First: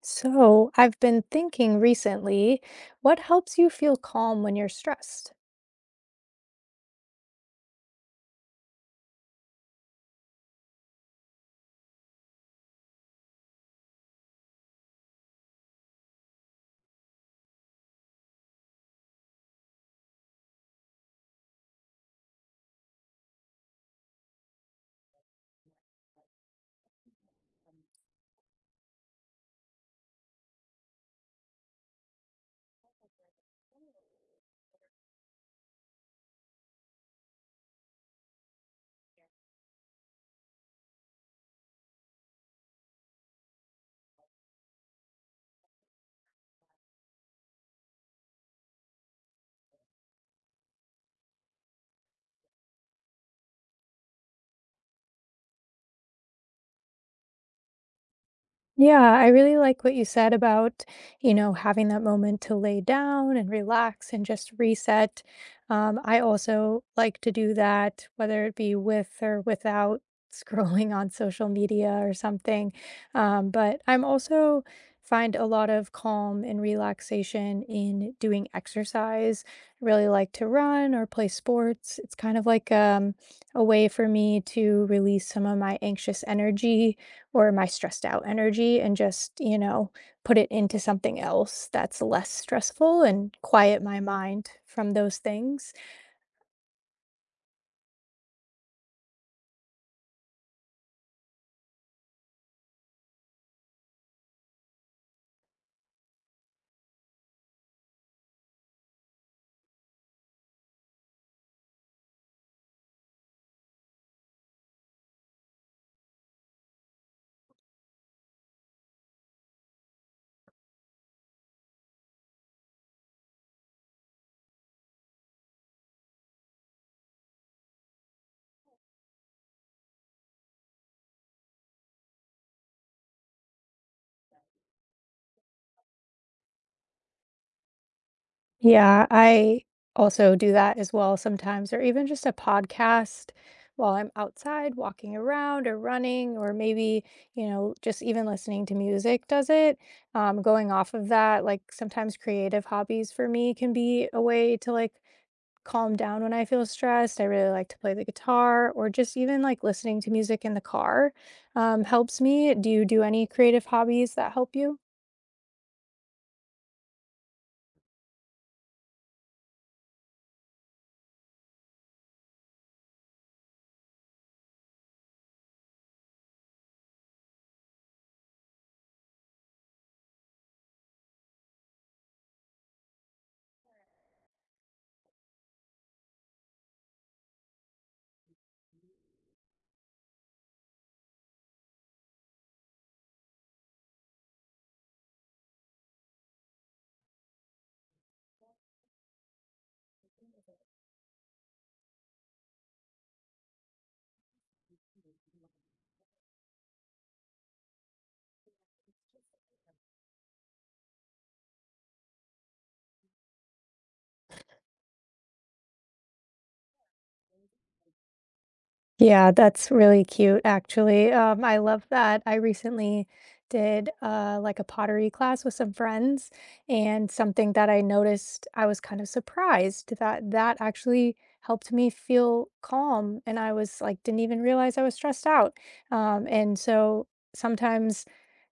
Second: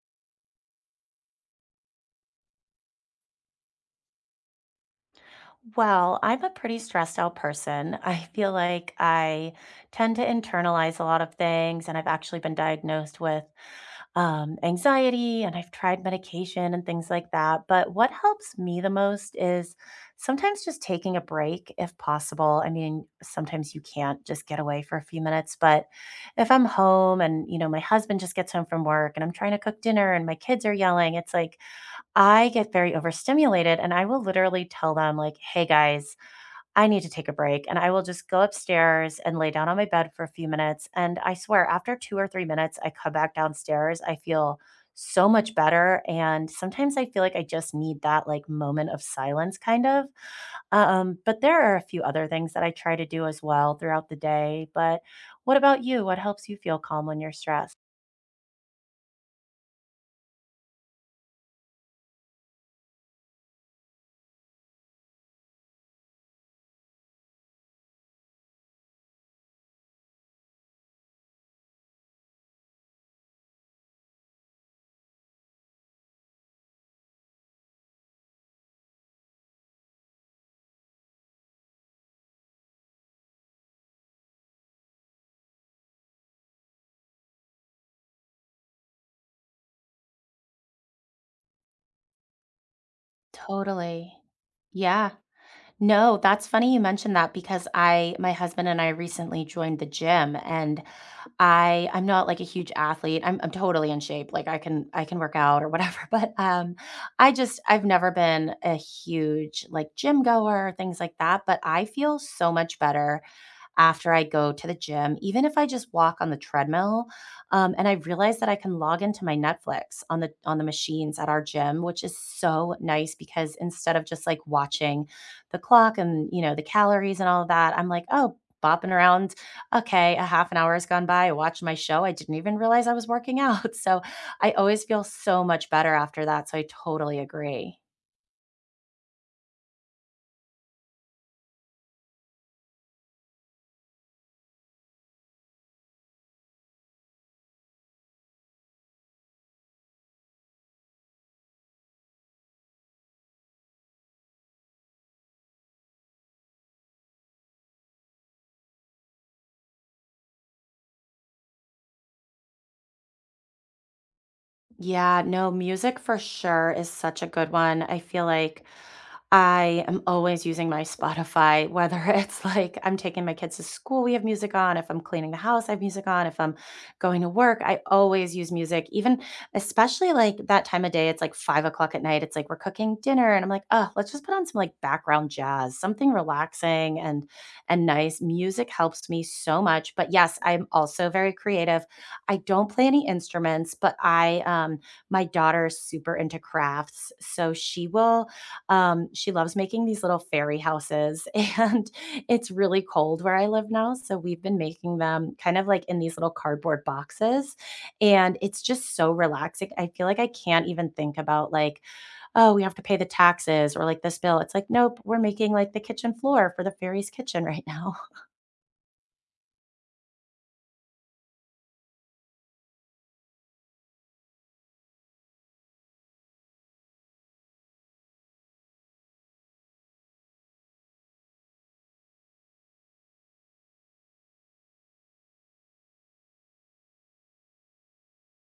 So, I've been thinking recently, what helps you feel calm when you're stressed? Well, I'm a pretty stressed out person. I feel like I tend to internalize a lot of things, and I've actually been diagnosed with anxiety, and I've tried medication and things like that. But what helps me the most is sometimes just taking a break if possible. I mean, sometimes you can't just get away for a few minutes, but if I'm home and, you know, my husband just gets home from work and I'm trying to cook dinner and my kids are yelling, it's like, I get very overstimulated and I will literally tell them like, "Hey guys, I need to take a break." And I will just go upstairs and lay down on my bed for a few minutes, and I swear after 2 or 3 minutes, I come back downstairs, I feel so much better, and sometimes I feel like I just need that like moment of silence kind of. But there are a few other things that I try to do as well throughout the day, but what about you? What helps you feel calm when you're stressed? Yeah, I really like what you said about, you know, having that moment to lay down and relax and just reset. I also like to do that, whether it be with or without scrolling on social media or something. But I'm also find a lot of calm and relaxation in doing exercise. I really like to run or play sports. It's kind of like a way for me to release some of my anxious energy or my stressed out energy and just, you know, put it into something else that's less stressful and quiet my Totally. mind from Yeah. those things. No, that's funny you mentioned that because I my husband and I recently joined the gym and I'm not like a huge athlete. I'm totally in shape. Like I can work out or whatever, but I've never been a huge like gym goer, things like that, but I feel so much better after I go to the gym, even if I just walk on the treadmill, and I realize that I can log into my Netflix on the machines at our gym, which is so nice because instead of just like watching the clock and you know the calories and all of that, I'm like, oh, bopping around. Okay, a half an hour has gone by. I watched my show. I didn't even realize I was working out. So I always feel so much better after that. So I totally agree. Yeah, I also do that as well sometimes, or even just a podcast while I'm outside walking around or running, or maybe, you know, just even listening to music does it. Going off of that, like sometimes creative hobbies for me can be a way to like calm down when I feel stressed. I really like to play the guitar or just even like listening to music in the car helps me. Do you do any creative hobbies that help you? Yeah, no, music for sure is such a good one. I feel like I am always using my Spotify, whether it's like I'm taking my kids to school, we have music on. If I'm cleaning the house, I have music on. If I'm going to work, I always use music, even especially like that time of day. It's like 5 o'clock at night. It's like we're cooking dinner. And I'm like, oh, let's just put on some like background jazz, something relaxing and nice. Music helps me so much. But yes, I'm also very creative. I don't play any instruments, but I my daughter's super into crafts. So she will she loves making these little fairy houses, and it's really cold where I live now, so we've been making them kind of like in these little cardboard boxes, and it's just so relaxing. I feel like I can't even think about like, "Oh, we have to pay the taxes," or like, "This bill." It's like, "Nope, we're making, like, the kitchen floor for the fairy's kitchen right now." Yeah, that's really cute, actually. I love that. I recently did like a pottery class with some friends, and something that I noticed, I was kind of surprised that that actually helped me feel calm. And I was like, didn't even realize I was stressed out. And so sometimes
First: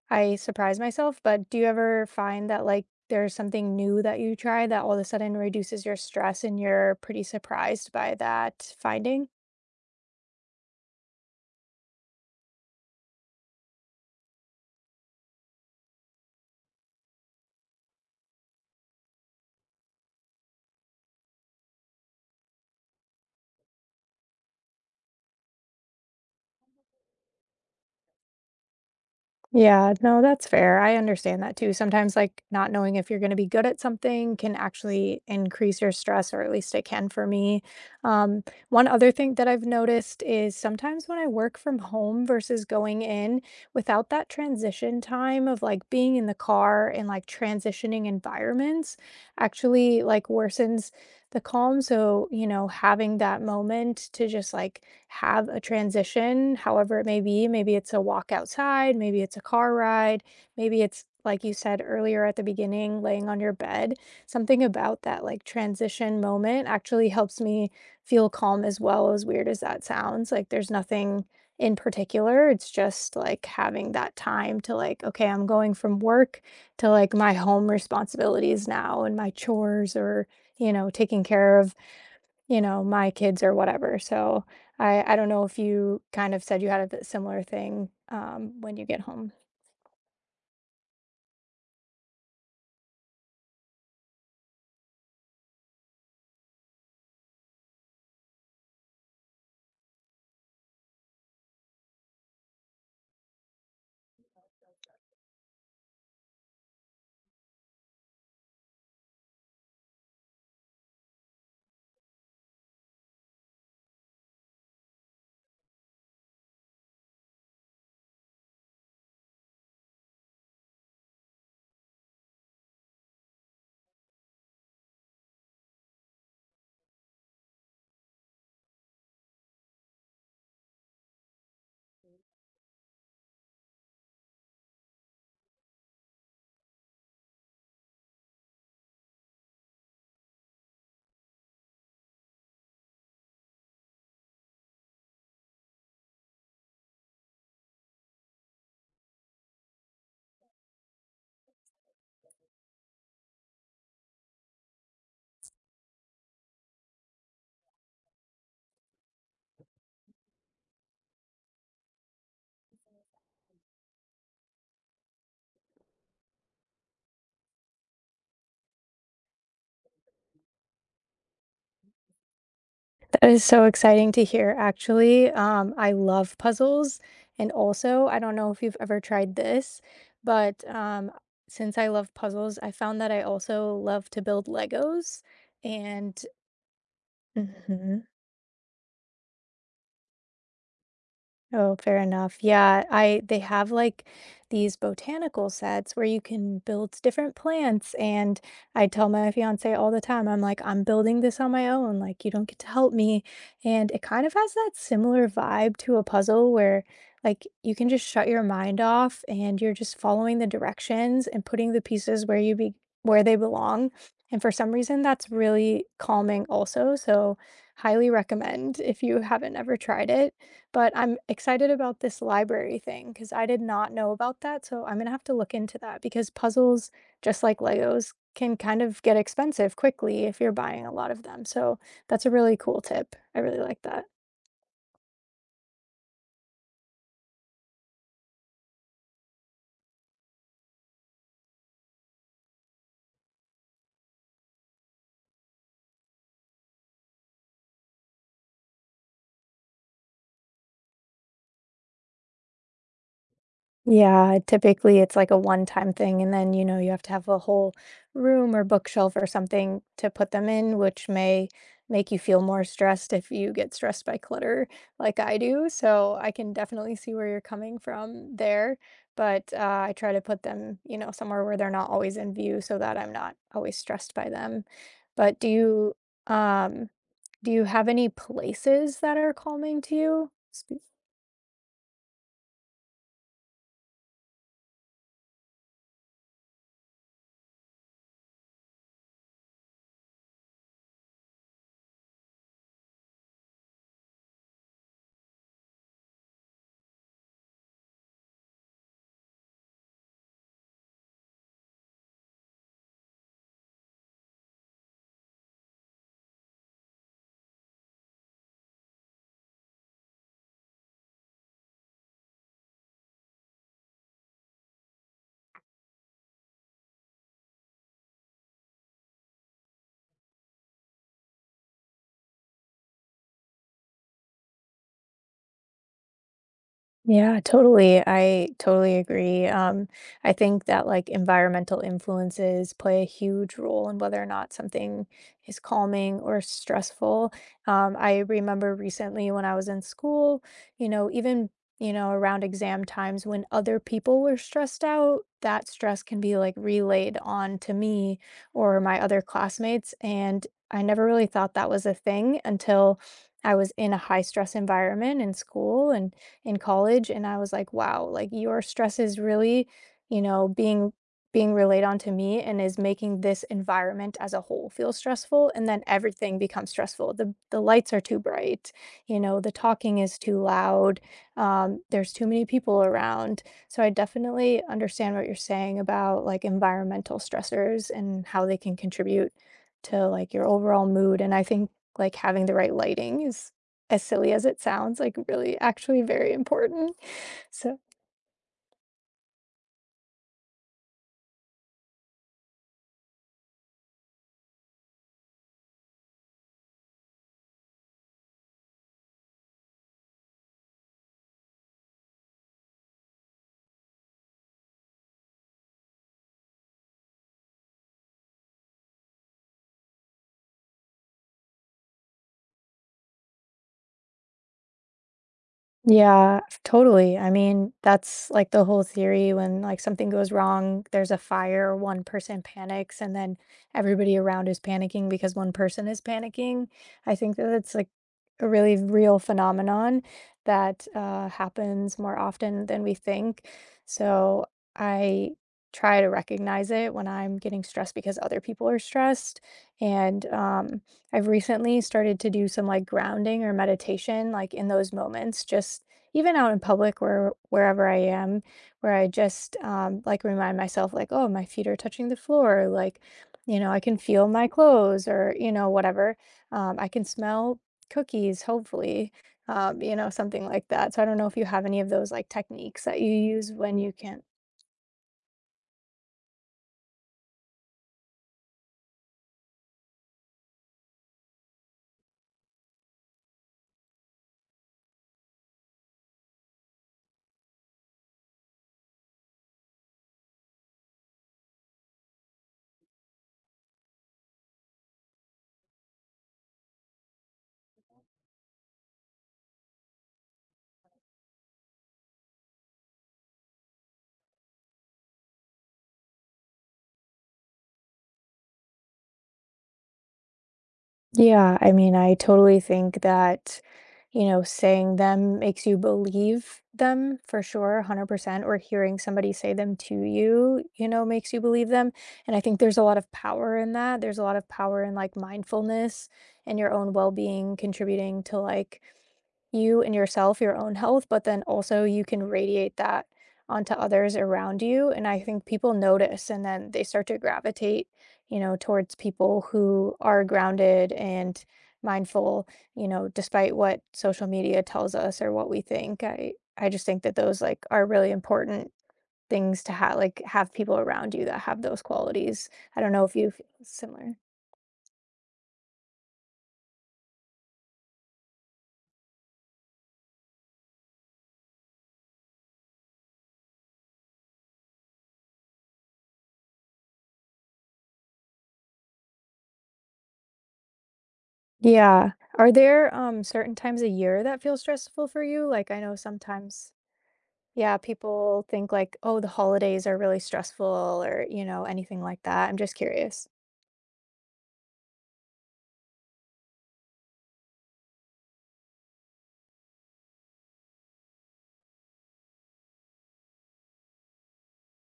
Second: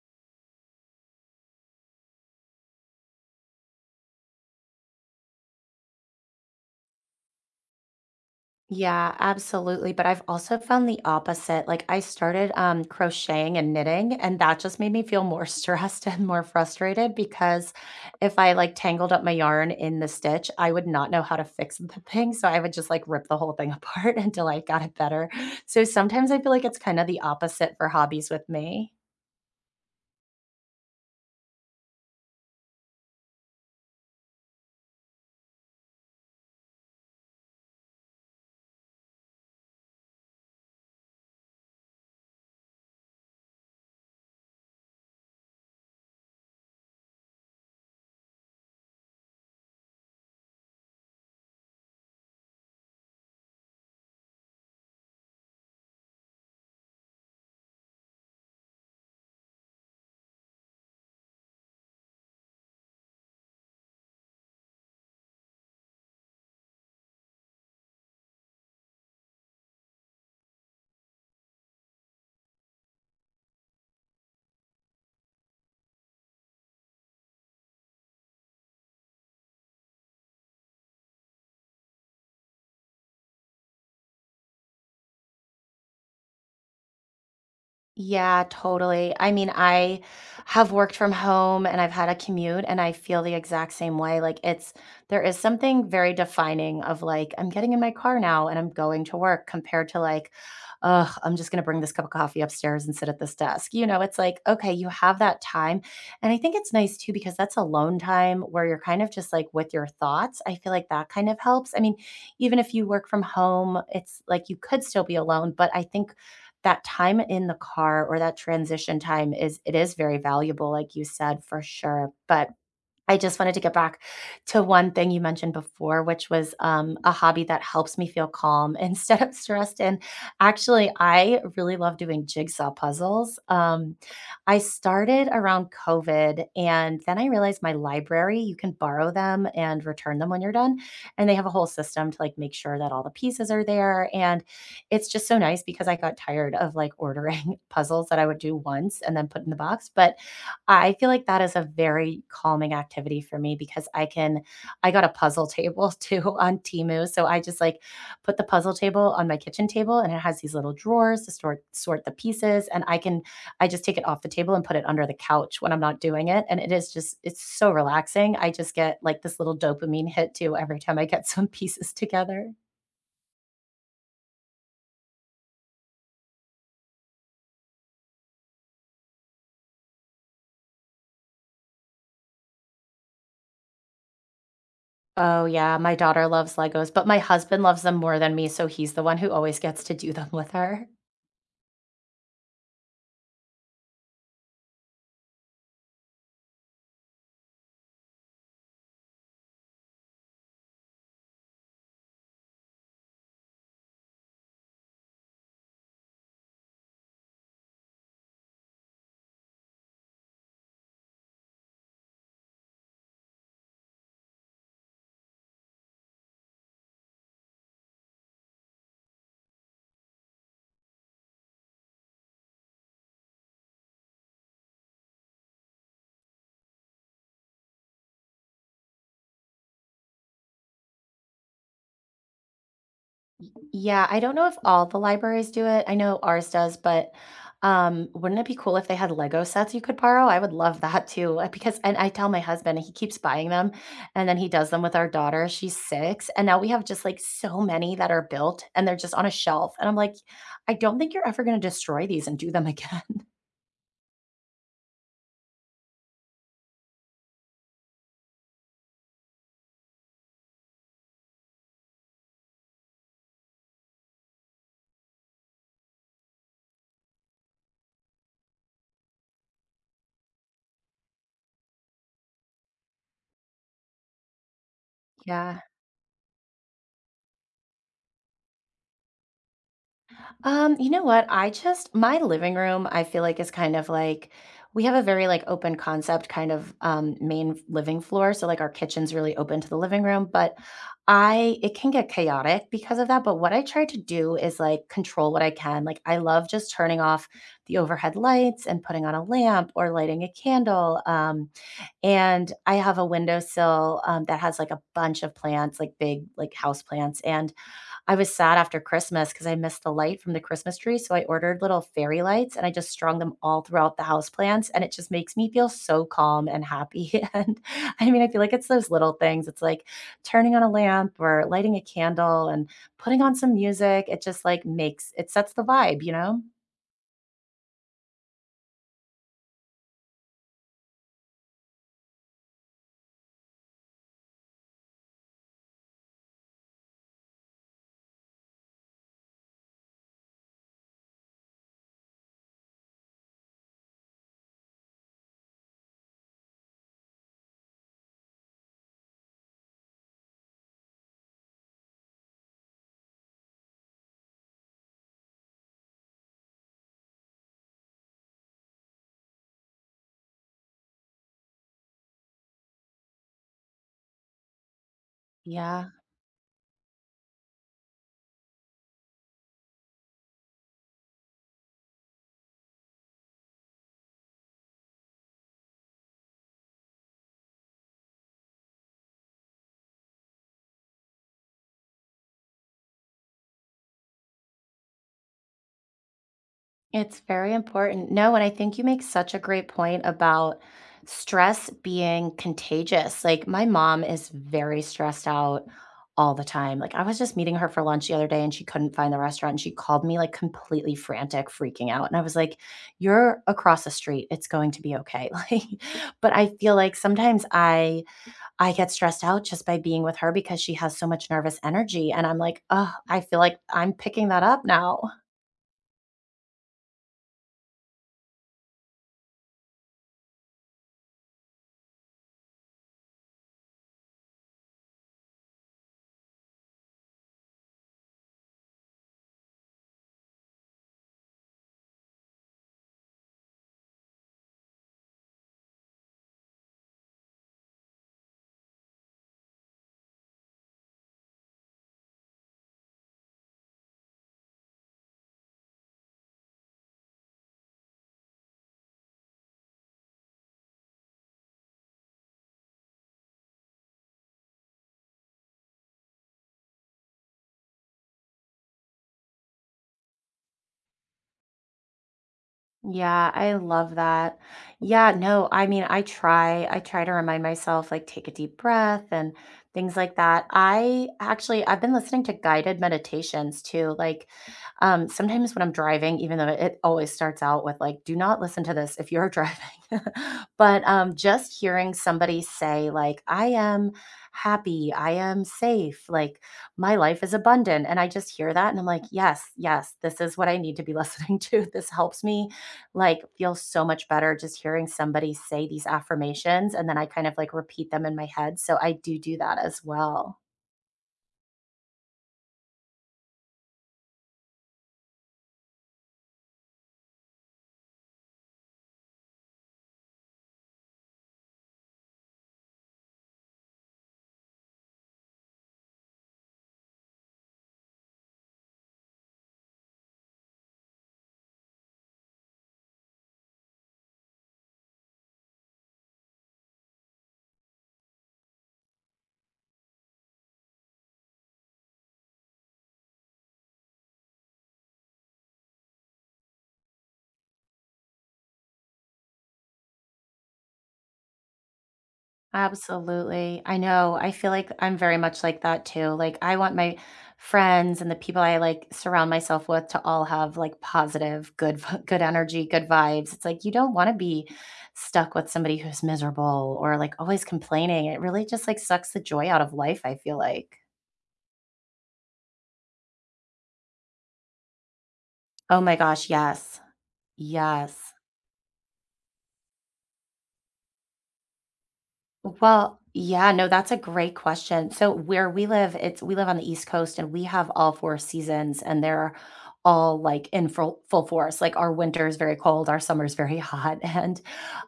I surprise myself, but do you ever find that, like, there's something new that you try that all of a sudden reduces your stress and you're pretty surprised by that Yeah, finding? absolutely. But I've also found the opposite. Like I started crocheting and knitting, and that just made me feel more stressed and more frustrated because if I like tangled up my yarn in the stitch, I would not know how to fix the thing. So I would just like rip the whole thing apart until I got it better. So sometimes I feel like it's kind of the opposite for hobbies with me. Yeah, no, that's fair. I understand that too. Sometimes, like, not knowing if you're going to be good at something can actually increase your stress, or at least it can for me. Um, One other thing that I've noticed is sometimes when I work from home versus going in, without that transition time of like being in the car and like transitioning environments, actually like worsens the calm. So, you know, having that moment to just like have a transition, however it may be. Maybe it's a walk outside, maybe it's a car ride, maybe it's like you said earlier at the beginning, laying on your bed. Something about that like transition moment actually helps me feel calm as well, as weird as that sounds. Like there's nothing in particular. It's just like having that time to like, okay, I'm going from work to like my home responsibilities now and my chores or, you know, taking care of you know, my kids or whatever. So I don't know if you kind of said you had a similar thing Yeah, when you get totally. I home. mean, I have worked from home and I've had a commute and I feel the exact same way. Like it's there is something very defining of like I'm getting in my car now and I'm going to work compared to like, oh, I'm just gonna bring this cup of coffee upstairs and sit at this desk. You know, it's like, okay, you have that time. And I think it's nice too because that's alone time where you're kind of just like with your thoughts. I feel like that kind of helps. I mean, even if you work from home, it's like you could still be alone, but I think that time in the car or that transition time is it is very valuable, like you said, for sure. But I just wanted to get back to one thing you mentioned before, which was a hobby that helps me feel calm instead of stressed. And actually, I really love doing jigsaw puzzles. I started around COVID, and then I realized my library, you can borrow them and return them when you're done. And they have a whole system to like make sure that all the pieces are there. And it's just so nice because I got tired of like ordering puzzles that I would do once and then put in the box. But I feel like that is a very calming activity for me because I got a puzzle table too on Temu, so I just, like, put the puzzle table on my kitchen table, and it has these little drawers to sort the pieces, and I just take it off the table and put it under the couch when I'm not doing it, and it is just it's so relaxing. I just get, like, this little dopamine hit too every time I get some pieces together. That is so exciting to hear, actually. I love puzzles. And also, I don't know if you've ever tried this, but since I love puzzles, I found that I also love to build Legos. Oh, yeah, my And daughter loves Legos, but my husband loves them mhm. more than me, so he's the one who always gets to do them with her. Oh, fair enough. Yeah, I they have like these botanical sets where you can build different plants and I tell my fiance all the time, I'm like, I'm building this on my own, like you don't get to help me. And it kind of has that similar vibe to a puzzle where like you can just shut your mind off and you're just following the directions and putting the pieces where you be where they belong. And for some reason that's really calming also. So highly recommend if you haven't ever tried it. But I'm excited about this library thing because I did not know about that, so I'm gonna have to look into that because puzzles, just like Legos, can kind of get expensive quickly if you're buying a lot of them, so that's a really cool tip. I really like Yeah, that. I don't know if all the libraries do it. I know ours does, but wouldn't it be cool if they had Lego sets you could borrow? I would love that too. Because, and I tell my husband, and he keeps buying them, and then he does them with our daughter. She's six, and now we have just like so many that are built, and they're just on a shelf. And I'm like, I don't think you're ever going to destroy these and do them again. Yeah, typically it's like a one-time thing, and then, you know, you have to have a whole room or bookshelf or something to put them in, which may make you feel more stressed if you get stressed by clutter like I do. So I can definitely see where you're coming from there. But I try to put them, you know, somewhere where they're not always in view so that I'm not always stressed by them. But Yeah. Um, do you have any places that are calming to you? You know what? I just my living room, I feel like is kind of like we have a very like open concept kind of main living floor, so like our kitchen's really open to the living room, but I it can get chaotic because of that, but what I try to do is like control what I can. Like I love just turning off the overhead lights and putting on a lamp or lighting a candle. And I have a windowsill that has like a bunch of plants, like big like house plants and I was sad after Christmas because I missed the light from the Christmas tree. So I ordered little fairy lights and I just strung them all throughout the houseplants. And it just makes me feel so calm and happy. And I mean, I feel like it's those little things. It's like turning on a lamp or lighting a candle and putting on some music. It just like makes it sets the vibe, you know? Yeah, totally. I totally agree. I think that like environmental influences play a huge role in whether or not something is calming or stressful. I remember recently when I was in school, you know, even, you know, around exam times when other people were stressed out, that stress can be like relayed on to me or my other classmates. And I never really thought that was a thing until I was in a high stress environment in school and in college and I was like, "Wow, like your stress is really, you know, being relayed onto me and is making this environment as a whole feel stressful and then Yeah. everything becomes stressful. The lights are too bright, you know, the talking is too loud, there's too many people around." So I definitely understand what you're saying about like environmental stressors and how they can contribute to like your overall mood and I think like having the right lighting is as silly as it sounds, like, really actually very important, It's very so important. No, and I think you make such a great point about stress being contagious. Like, my mom is very stressed out all the time. Like, I was just meeting her for lunch the other day and she couldn't find the restaurant and she called me like completely frantic, freaking out. And I was like, "You're across the street. It's going to be okay." Like, but I feel like sometimes I get stressed out just by being with her because she has so much nervous energy and I'm like, "Oh, I feel like I'm picking that up now." yeah, totally, I mean, that's, like, the whole theory when, like, something goes wrong, there's a fire, one person panics, and then everybody around is panicking because one person is panicking. I think that it's, like, a really real phenomenon that, happens more often than we think, so I try to recognize it when I'm getting stressed because other people are stressed, and, I've recently started to do some like grounding or meditation, like in those moments, just even out in public where wherever I am, where I just like remind myself, like, oh, my feet are touching the floor, like, you know, I can feel my clothes, or you know, whatever. I can smell cookies, hopefully, you know, something like that. So I don't know if you have any of those like techniques that you Yeah, I use when you love can't. that. Yeah, no, I mean, I try. I try to remind myself, like, take a deep breath and things like that. I actually, I've been listening to guided meditations too. Like, sometimes when I'm driving, even though it always starts out with, like, do not listen to this if you're driving. But just hearing somebody say, like, I am happy, I am safe, like, my life is abundant. And I just hear that and I'm like, yes, yes, this is what I need to be listening to. This helps me like feels so much better just hearing somebody say these affirmations and then I kind of like repeat them in my head. So I do do that as well. Yeah, I mean, I totally think that you know, saying them makes you believe them for sure, 100%, or hearing somebody say them to you, you know, makes you believe them. And I think there's a lot of power in that. There's a lot of power in like mindfulness and your own well being contributing to like you and yourself, your own health, but then also you can radiate that onto others around you. And I think people notice and then they start to gravitate, you know, towards people who are grounded and mindful you know, despite what social media tells us or what we think, I just think that those, like, are really important things to have like, have people around you that have those qualities. I don't know if you feel Absolutely. I similar. know. I feel like I'm very much like that too. Like I want my friends and the people I like surround myself with to all have like positive, good energy, good vibes. It's like you don't want to be stuck with somebody who's miserable or like always complaining. It really just like sucks the joy out of life, I feel like. Yeah. Are there, certain times a year that feel stressful for you? Like, Oh I my know gosh, sometimes yes. yeah, Yes. people think like, "Oh, the holidays are really stressful," or, you know, anything like that. I'm just Well, curious. yeah, no, that's a great question. So where we live, it's we live on the East Coast and we have all four seasons and they're all like in full, full force. Like our winter is very cold, our summer is very hot. And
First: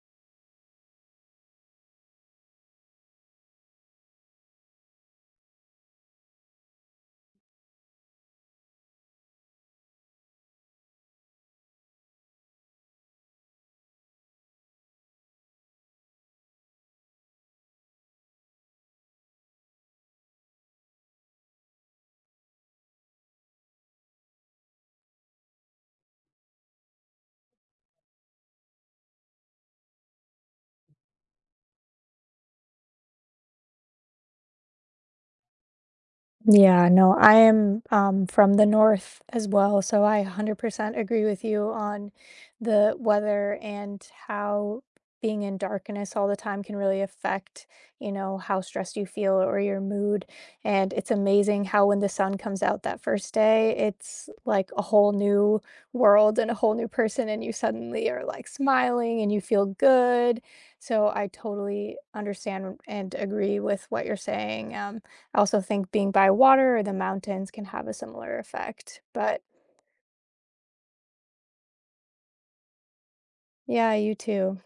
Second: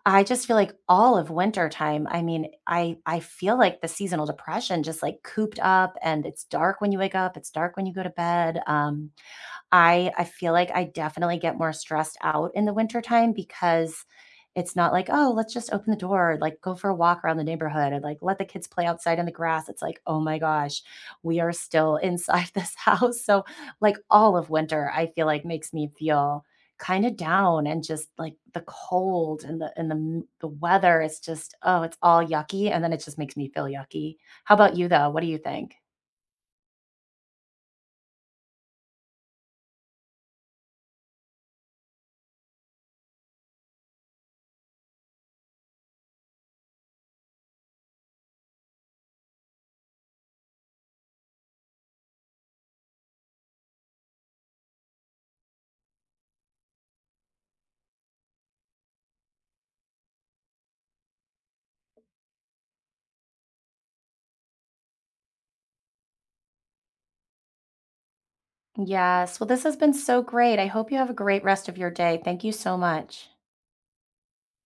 I just feel like all of winter time, I mean, I feel like the seasonal depression just like cooped up and it's dark when you wake up, it's dark when you go to bed. I feel like I definitely get more stressed out in the wintertime because it's not like, "Oh, let's just open the door, like, go for a walk around the neighborhood and, like, let the kids play outside in the grass." It's like, "Oh my gosh, we are still inside this house." So, like, all of winter, I feel like makes me feel kind of down and just like the cold and the weather is just, oh, it's all yucky and then it just makes me feel yucky. How about you though? What do you think? Yeah, no, I am from the north as well, so I 100% agree with you on the weather and how being in darkness all the time can really affect, you know, how stressed you feel or your mood. And it's amazing how when the sun comes out that first day, it's like a whole new world and a whole new person, and you suddenly are like smiling and you feel good. So I totally understand and agree with what you're saying. I also think being by water or the mountains can have a similar effect. Yes. But Well, this has been so great. I hope you have a great rest of your day. Thank you so much. yeah, you too.